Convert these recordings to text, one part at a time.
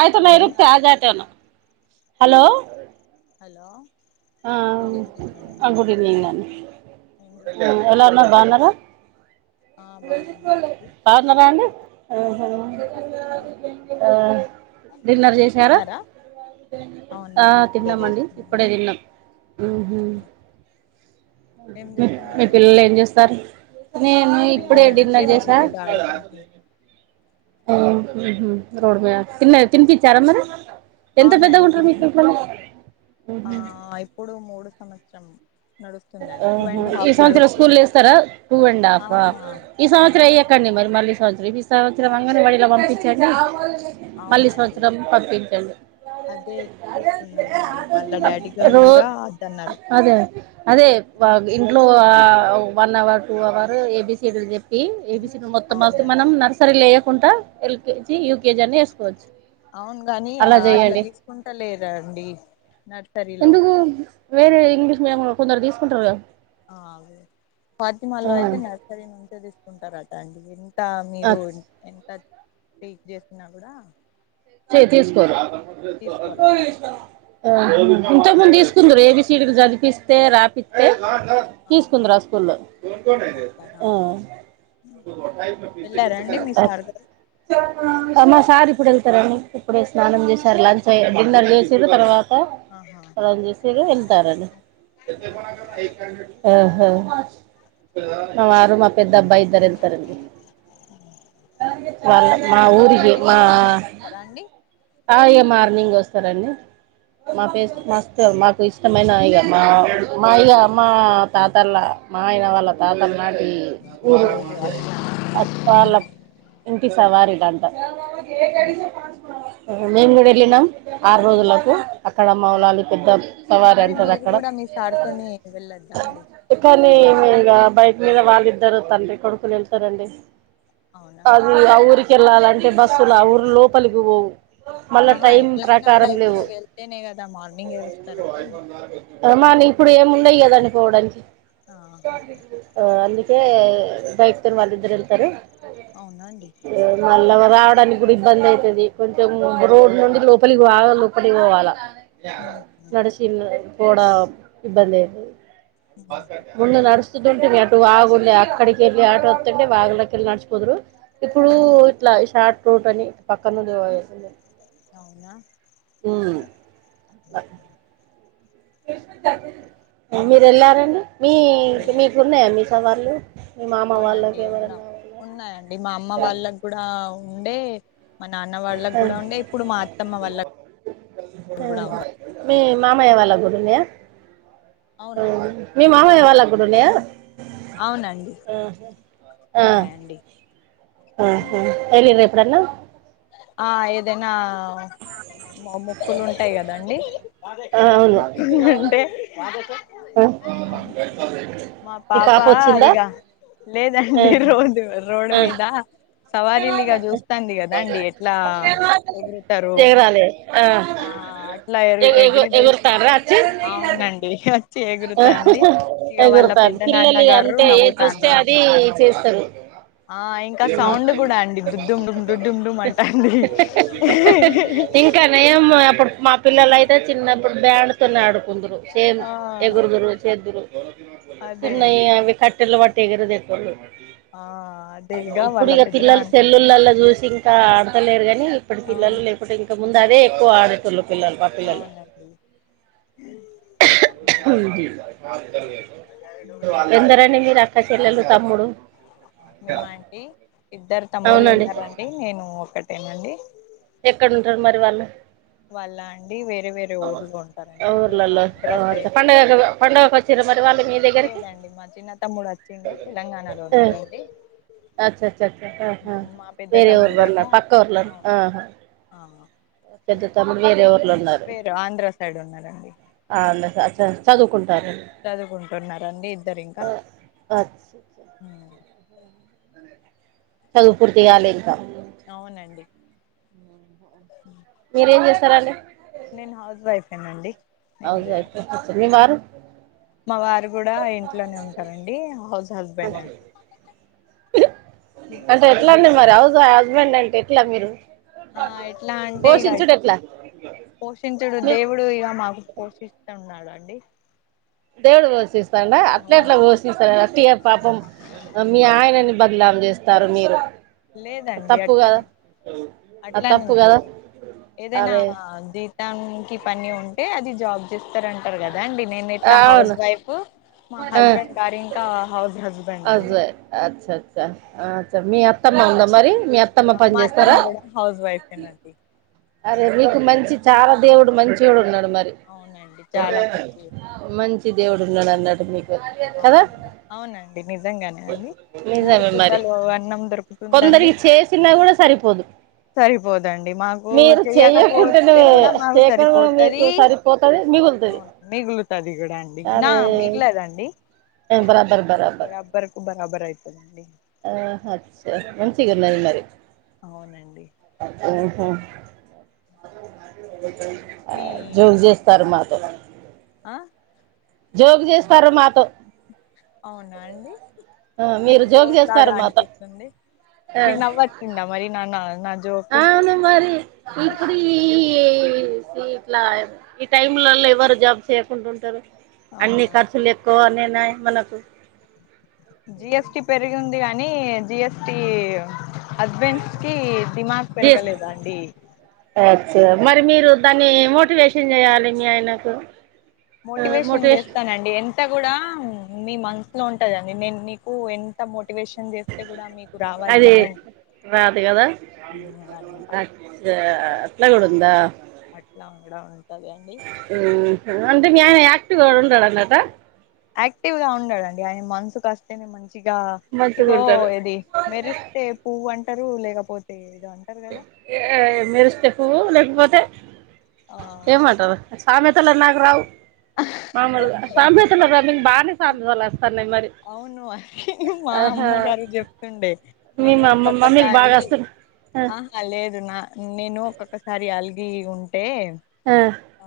ఆయితే హలో మేరు ప్యాధోటోను hello hello good evening madam ఆ గుడ్ ఈవనింగ్ అన్ ఏం చేస్తున్నారు ఎలా ఉన్నారు బాగున్నారా ఆ బాగున్నామండి అహ మీరు ఆ డిన్నర్ చేసారా తిన్నారా ఆ అవునండి ఇప్పుడే తిన్నామండి ఇప్పుడే చేస్తున్నామండి తిన్నాం ఉహు ఏం మీ తీసుకున్నారండి పిల్లలు ఏం చేస్తారు నేను మా ఇప్పుడే పిల్లలు అండి డిన్నర్ రోడ్డు చేసా మీద ఆడుకుంటున్నారు ఆ ఉహు రోడ్ మే తిన్న తినిపిచ్చారా మరి ఎంత పెద్దగా అవునండి ఉంటారు మీ తినిపి పిల్లలు ఆ ఇప్పుడు మూడు సంవత్సరం నడుస్తుందండి టూ అహ అండ్ ఈ హాఫ్ సంవత్సరం స్కూల్లో నడుస్తుంది వేస్తారా టూ అండ్ హాఫా ఆహా ఈ సంవత్సరం అవునండి ఎయ్యకండి మరి మళ్ళీ సంవత్సరం ఈ సంవత్సరం అంగన్వాడిలో పంపించండి మళ్ళీ అవునండి సంవత్సరం పంపించండి అదే చూస్తున్నామండి వాళ్ళ డాడీ గారు రో కూడా అద్దన్నారు అదే అదే ఇంట్లో one hour two hour A B C D లు చెప్ ఏబిసీలు మొత్తం అవునండి మనం నర్సరీ లేేయకుంట ఎల్కేజీ యూకేజీ అని వేసుకోవచ్చు అవును గాని అలా అట్లా చేయండి తీసుకుంట లేరాండి నర్సరీలో ఎందుకు వేరే ఇంగ్లీష్ మీడియం లో కొందరు తీసుకుంటారు ఎ అదే ఆ, ఫాతిమాలో అయితే నర్సరీ నుంచే తీసుకుంటారట అండి ఎ త ఆ, మీరు ఎంత టీచ్ చేసినా కూడా చె తీసుకోరు తీసుకోరట ఇంతకు ముందు అందుకు తీసుకుందరు ఏబీ సీడీలు చదిపిస్ తే రాపిస్తే ఆహా తీసుకుందురు ఆ స్కూల్లో అట్లానా వెళ్ళారా అండి మీ సార్ గారు ఆ మా సార్ ఇప్ ఇప్పుడు వెళ్తారని ఇప్పుడే ఆ స్నానం చేశారు లంచ్ అ డిన్నర్ చేసిరు తర్వా ఆహా రంజిసిరు వెళ్తారని అహ మా వారు అట్లా మా ఎద్ద అబ్బాయి ఇద్దరు ఎళ్తరండి వాళ మా ఊరికి మా సర అండి ఆ ఇగ మార్నింగ్ వస్తారండి మాపే మస్తు మాకు ఇ ఇష్టమనవి ఇగ మా మా ఇగ మా తాతలా మా ఆయన వాళ్ళ తాతలు నాటి ఊరు ఓహో అట్లానా వాళ్ళ ఇంటి సవారిద అంట నేన్ గుడ ఎళ్లినం ఆరు ఉమ్, రోజులకు అక్కడ మౌలాలి అవునా పెద్ద సవారి అంటారు అక్కడ ఆండి కానీ ఇంగ బైక్ మీద వాళ్ళిద్దరు తండ్రి కొడుకులు ఎళ్తారండి అవునా అండి అది ఆ ఊరికేళ్ళాలంటే బస్సులు ఆ ఊరు లోపలికి పోవు మళ్ళా ఆహా టైం ఎట్లాయినా కూడా ప్రకారం ఇప్పుడు లేవు వెళ్తేనే కదా మార్నింగే వస్తారు కదాండి కానీ ఇప్పుడు ఏమిన్నాయి కద అండి పోవడానికి ఆహా అ అందు కే బైక్ తోని వాళ్ళద్దరు వెళ్తారు అవునా అండి ఆ, మళ్ళా రావడానికి కూడా ఇబ్బంది అయితది కొంచెం రోడ్డు నుండి లోపలికి బాగా లోపలికి పోవాల ఉమ్, ఉమ్, నడిచి పోడ ఇబ్బంది అయితది ఉమ్, ముందు నడిసి ఉంటుంది అటు వాగు ఉంది అక్కడికి వెళ్లి అటు వతుంటే వాగులో కెళ్ళి నడుచుపోదురు ఇప్పుడు ఉమ్, ఇట్లా షార్ట్ రూట్ అని పక్క నుండి పోయేకుంది అవునా ఉమ్. తె మీరు వెళ్ళారండి మీ మీ మీకు ఉన్నాయా మీ సవాళ్లు అవునండి ఉన్నాం ఉన్నాయండి మా అమ్మ వాళ్ళకి కూడా ఉండే మా నాన్న వాళ్ళకి ఆ, కూడా ఉండే ఇప్పుడు మా అత్తమ్మ వాళ్ళ కూడా ఉం ఆ. మీ మామయ్య వాళ్ళకి గూడ ఉన్నాయ అవునండి మీ మామయ్య వాళ్ళకి కూడా ఉన్నాయా అవునండి అహ ఆ ఉన్నాయండి అహ ఎల్లిర్ర ఎప్పుడన్న ఆ ఏదైనా మో మోక్కులుంటాయి కదండి ఆ, అవును మొక్కు ఉందంటే ఆ, మా మీ పాప వచ్చిందా ఇగ ఆ, లేదండి రోడ్ రోడ్ ఆ. మీద సవారీలుగా చూస్తుంది గ దండి ఎట్లా ఎగురుతారు ఆ అట్లా ఎ ఎగు ఎగు ఎగిరి చు అవునండి వచ్చి ఆ ఎగురుతాంది ఇగ వాళ్ళ ఎగురుతా పెద్ద నాన్న పిల్లలు ఇగ గారు అంతే ఏది చూస్తే నవ్వుతాండ్రండి అది చేస్తారు ఆ ఇంకా సౌండ్ కూడా అండి దుడ్డుమ్ డుమ్ డుడ్డుమ్ డుమ్ అంటాంది ఇంకా నయం అప్పుడు మా పిల్లలయితే చిన్నప్పుడు బ్యాండ్తోనే ఆడుకుందరు సేమ్ ఆ ఎగురుదురు చేదురు అదే చిన్నవి అవి కట్టెలు పట్టి ఎగురుదుటోళ్ళు ఆ అదే ఇప్పుడు వాళ్ళ ఇగ పిల్లలు పెద్దనాన్న సెల్లులలా చూసి ఇంకా ఆడతలేరు కానీ ఇప్పుడు పిల్లలు అవును లేకుంటే ఇంకా ముందు అదే ఎక్కువ ఆడేటోళ్లు అవునండి ఎందరండి మీరు అక్క చెల్లెలు తమ్ముడు మేమాంటీ ఇద్దరు తమ్ముళ్ళు అవునండి ఉన్నారండి నేను ఒకటేనండి ఎక్కడుంటారు మరి వాళ్ళు వాళ్ళా అండి వేరే వేరే ఊర్లో ఉంటారండి ఒకరు ఊర్లలో ఆంధ్ర ఆ, అచ్చా. సైడ్ పండగ పండగకు వచ్చారు మరి వాళ్ళు మీ దగ్గరికి లేదండి మా చిన్న తమ్ముడు వచ్చిండు తెలంగాణలో ఉన్నాడండి అచ్చచ్చ ఆ మా పెద్ద వేరే ఊర్ తమ్ముడేమో పక్క ఊర్ల ఆ ఆ పెద్ద తమ్ము వేరే ఊర్లో ఉన్నారు వేరు ఆంధ్ర సైడ్ ఉన్నారండి అచ చదువుకుం చదువుకుంటున్నారండి ఇద్దరు ఇంకా ఆ, అచ్చా అచ్చా. చదువు పూర్తి కాలే ఇంకా అవునండి మీరేం చేస్తరండి నేను హౌస్ వైఫే నండి హౌస్ వైఫ అచ్చచ్చ మీ వారు మా వారు కూడా ఇంట్లోనే ఉంటారండి హౌస్ హస్బెండ్ అండి అంటే ఎట్లా అండి మరి హౌస్ హస్బెండ్ అంటే ఎట్లా మీరు ఆ ఎట్లా అంటే ఇగ పోషించుడు ఎట్లా పోషించుడు మీ- దేవుడు ఇగ మాకు పోషిస్తున్నాడు అండి దేవుడు పోషిస్తాడా అట్లే అట్లా అవునండి పోషిస్తా వొట్టిగా పాపం మీ ఆయనని బద్లాం చేస్తారు మీరు లేదండి తప్పు కదా అట్లనె అది తప్పు కదా ఏదైనా అరే జీతాం కి పని ఉంటే అది జాబ్ ఇస్తారంటారు కదా అండి నేను ఇట్లా హౌస్ అవును వైఫ్ మా హస్బెండ్ గారి ఇంకా హౌస్ హస్బెం హౌస్ వైఫ్ అచ్చచ్చ ఆ అచ్చ మీ అత్తమ్మ ఉందా మరి మీ అత్తమ్మ పని మా అత్తమ్మ చేస్తారా కూడా హౌస్ వైఫేనండి అదే మీకు మంచి చాలా దేవుడు మంచొడు ఉన్నాడు మరి అవునండి చాలా మంచి మంచి దేవుడు ఉన్నాడు అన్నట్ మీ అవునండి అవునండి నిజంగానే అండి మూడు నిజమే మరి పూటలు అన్నం దొరుకుతుంద కొందరికి చేసిన కూడా సరిపోదు సరిపోదండి మా ఓ మీరు చెయ్యకుంటేనే చెయ్యకపోతే కూడా మాకు చేయకుండా కూడా మీకు సరిపోతది సరిపోతది మిగులుతది మిగులుతది అది కూడా అండి నా మిగలదండి బరాబర బరాబర్ అండి అహ అచ్చ మంచిగున్నది మరి అవునండి మీ జోగు చేస్తారు మాతో ఆ జోగు చేస్తారు మాతో అవునా అండి ఆ మీకు మీరు జోక్ లాగా చేస్తారు మాతో అనిపిస్తుంది మీకు నవ్వచ్చిందా మరి నాన్న ఆవును మరి ఇప్పుడు ఈ ఇట్లా ఈ టైమ్లలో ఎవరు జాబ్ చేయకుండా ఉంటారు అన్ని అవునా అండి ఖర్చులు ఎక్కువ అనేనాయి మనకు జిఎస్టి పెరిగింది అని జిఎస్టి హస్బెండ్స్ కి దిమాగ్ జీస్ పెరగలేద అండి సో దాన్ని మోటివేషన్ చేయాలి మీ ఆయనకు మోటివేషన్ చేస్తానండి ఎంత కూడా మీ మనసు లో ఉంటదండి నే నీకు ఎంత మో మోటివేషన్ చేస్తే కూడా మీకు రావాలి అది కదా రాదు కదా అదంతా అచ్చ అట్ల కూడ ఉందా అట్లా ఉండడం అంటే మీ ఆయన ఆక్టివ్గా ఉండడన్నట్టా యాక్టివ్ గా ఉండండి ఆయన మనసుకు అస్తేనే మ మంచిగా మంచిగా ఇగో ఉంటారు ఏది మెరిస్తే పువ్వు అంటారు లేకపోతే అంటారు కదా ఏ మెరిస్తే పువ్వు లేకపోతే ఆ ఏమంటరు సామెతలు నాకు రావు మామూలుగా సామెతలు రన్నింగ్ బాగానే సామెతలు వస్తానాయి అవును అ మా అమ్మగారు చెప్తుండే మీ నేను మా మమ్మీకి ఒక్కక్కసారి బాగా వస్తున్నాయి అహ లేదు నా నేను ఒక్కొక్కసారి అలిగి ఉం టె ఆ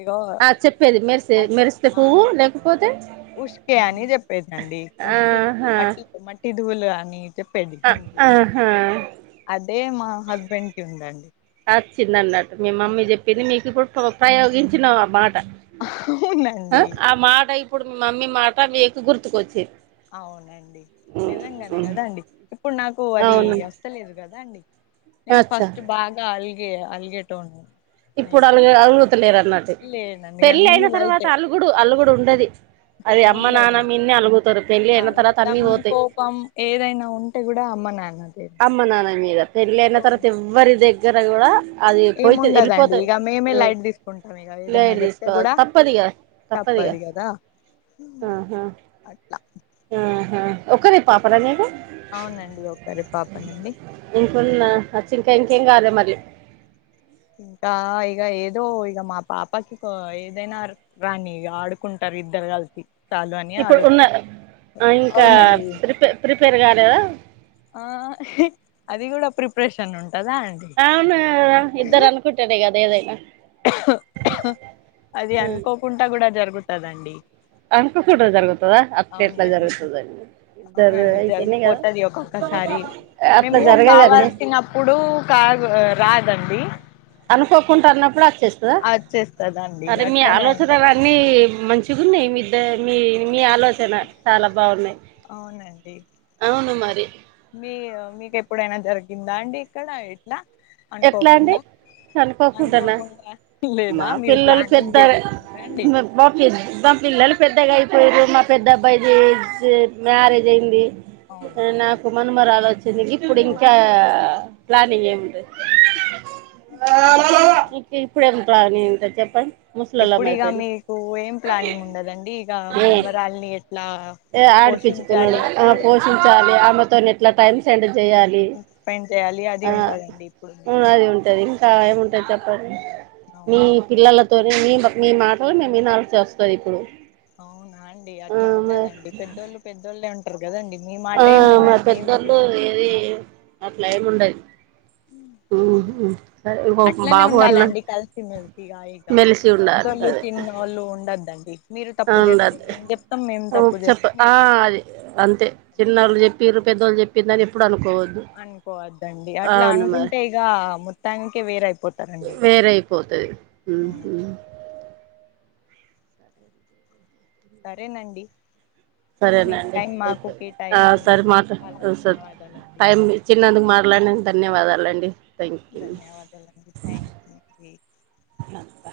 ఇగో ఆ చెప్పేది మెరిసే మెరిస్తే పువ్వు లేకపోతే ఉష్కె అని చెప్పేదండి ఉష్కెకి ఆహా మట్టి మట్టి ధూవేలు అని చెప్పేది హిందీలో ఆహా అదే మా హస్బెండ్ కి ఉందండి అచ్చిందన్నట్టు మీ మమ్మీ చెప్పింది మీకు ఇప్పుడు ఉప ఉపయోగించిన మా అవునండి ఆ మాట ఇప్పుడు మీ మమ్మీ మాట మీకు గుర్తుకొచ్చే అవునండి నిజంగానే కదాండి ఇప్పుడు నాకు అది అవును అస్తలేదు కదా అండి నేను అచ్చా ఫస్ట్ బాగా అల్గే అల్గే టో ఇప్పుడు అలు అలుగుతలేరు అన్నట్టు లేనండి పెళ్లి అన్ని అయిన తర్వాత లైటే అలుగుడు అలుగుడు ఉండది అది అమ్మ నాన్న ఉండదండి మీన్నే అలుగుతారు పెళ్ళి అయిన తర్వాత అలుగుతాం అన్ని పోతాయి కోపం ఏదైనా ఉంటే కూడా అమ్మ నాన్నదే అమ్మ నాన్న మీద పెళ్లి అయిన తర్వాత ఎవ్వరి దగ్గర కూడా అది పోయితే ఎళ్ళి ఇగ మేమే లైట్ తీసుకుంటాం ఇగ ఏదైనా లేట్ చెప్తే తీసుకోవాలి కూడా తప్పదిగా తప్పదిగా తప్పది కదా అట్ల అహ ఒక్కరె పాపనా మీకు అవునండి ఒకరె పాపనండి నచ్చి ఇంకా ఇంకేం కాలే మరి ఇంకా ఇగ ఏదో ఇగ మా పాపకి ఏదైనా రాని ఇగ ఆడుకుంటారు ఇద్దర గల్పి ఇప్పుడు ఉన్న ఇంకా అవునండి ప్రిపే ప్రిపేర్ గాలేదా ఆ అది కూడా ప్రిప్రెషన్ ఉం అవును ఇద్దరు అనుకుంటేనే గా ఏదైనా అది అనుకోకుండా కూడా జరుగుతదండి అనుకోకుంట జరుగుతదా అవునండి ఇద్దరు అవునండి అయితేనే కదా జరిగిపోతది ఒక్కక్కసారి అట్లా జరగదండి రాదండి అనుకోకుంట అన్నప్పుడు అచ్చేస్తదా వచ్చేస్తదండి అట్లనే అండి మంచిగున్నాయి మీద్ద మీ మీ ఆలోచన చాలా బాగున్నాయ్ అవునండి అవును మరి మీ మీకెప్పుడైనా జరిగిందా అండి ఇక్కడ ఇట్ట ఎట్ల అండి చనిపోకుంటనా అనుకోకుండా లేదా మా మీరు పిల్లలు ప్లానింగ్ పెద్ద చేసుకున్నారండి మా పి మా పిల్లలు పెద్దగా అయిపోయి మీరు మా పెద్ద అబ్బాయిది మ్యారేజ్ అయింది అవునా నాకు మన్మరాలు వచ్చింది ఓ ఇప్పుడు ఇంకా ప్లానింగ్ ఏం లేదు ఆ థ్యాంక్యూ ఇంకా నీ ఇంక చెప్ప ఇప్పుడు ఇగ మీకు ఏం ప్లానింగ్ ఉండదండి ఇగ ఏ మన్మరాలిని ఆడిపించుకున్నాడు ఆ ఆడ పోషించాలి పెంచుకోవాలి ఆమెతోని ఎట్లా టైమ్ సెండ్ చేయాలి స్పెండ్ చేయాలి అది ఆ ఉంటదండి ఇప్పుడు మీకు మనాది ఉంటుంది ఇంగ ఏముంటుంది చెప్పం మీ అవునండి పిల్లలతోనీ మీ మీ మాటలు మేము వినాల్సి వస్తది ఇప్పుడు అవునా అండి ఆ, అట్లా మరి ఉండదండి పెద్దోళ్ళు పెద్దోల్లె ఉం వినాలి అట్లా ఏం ఉండది ఉ సరే ఇ అట్లనే బాబు అన్న ఉండాలండి మెలిసి ఉండ అదే వాళ్ళు ఉండోద్దండి అవుండోద్దు చెప్ప చేస్తే ఆ మీరు చెప్తారు అది అంతే చిన్నోళ్లు చెప్ పిర్రు పెద్దోలు చెప్పిందని ఎప్పుడు అను అనుకోవద్దండి అట్లా మరి అనుకుంటే ఇగ మొత్తానికే వేరైపోతారండి డి పోతది మ్ ఉమ్, హు సరేనండి మీ సరేనండి టైం మాకు ఆ సరే మా కేటాయించినందుకు త్ చాలా సర్ ధన్యవాదాలండి టైమ్ ఇచ్చినందుకు మత్ ట్లాడినన్ ధన్యవాదాలండి థ్యాంక్ ధన్యవాదాలండి థ్యాంక్ మీ యూ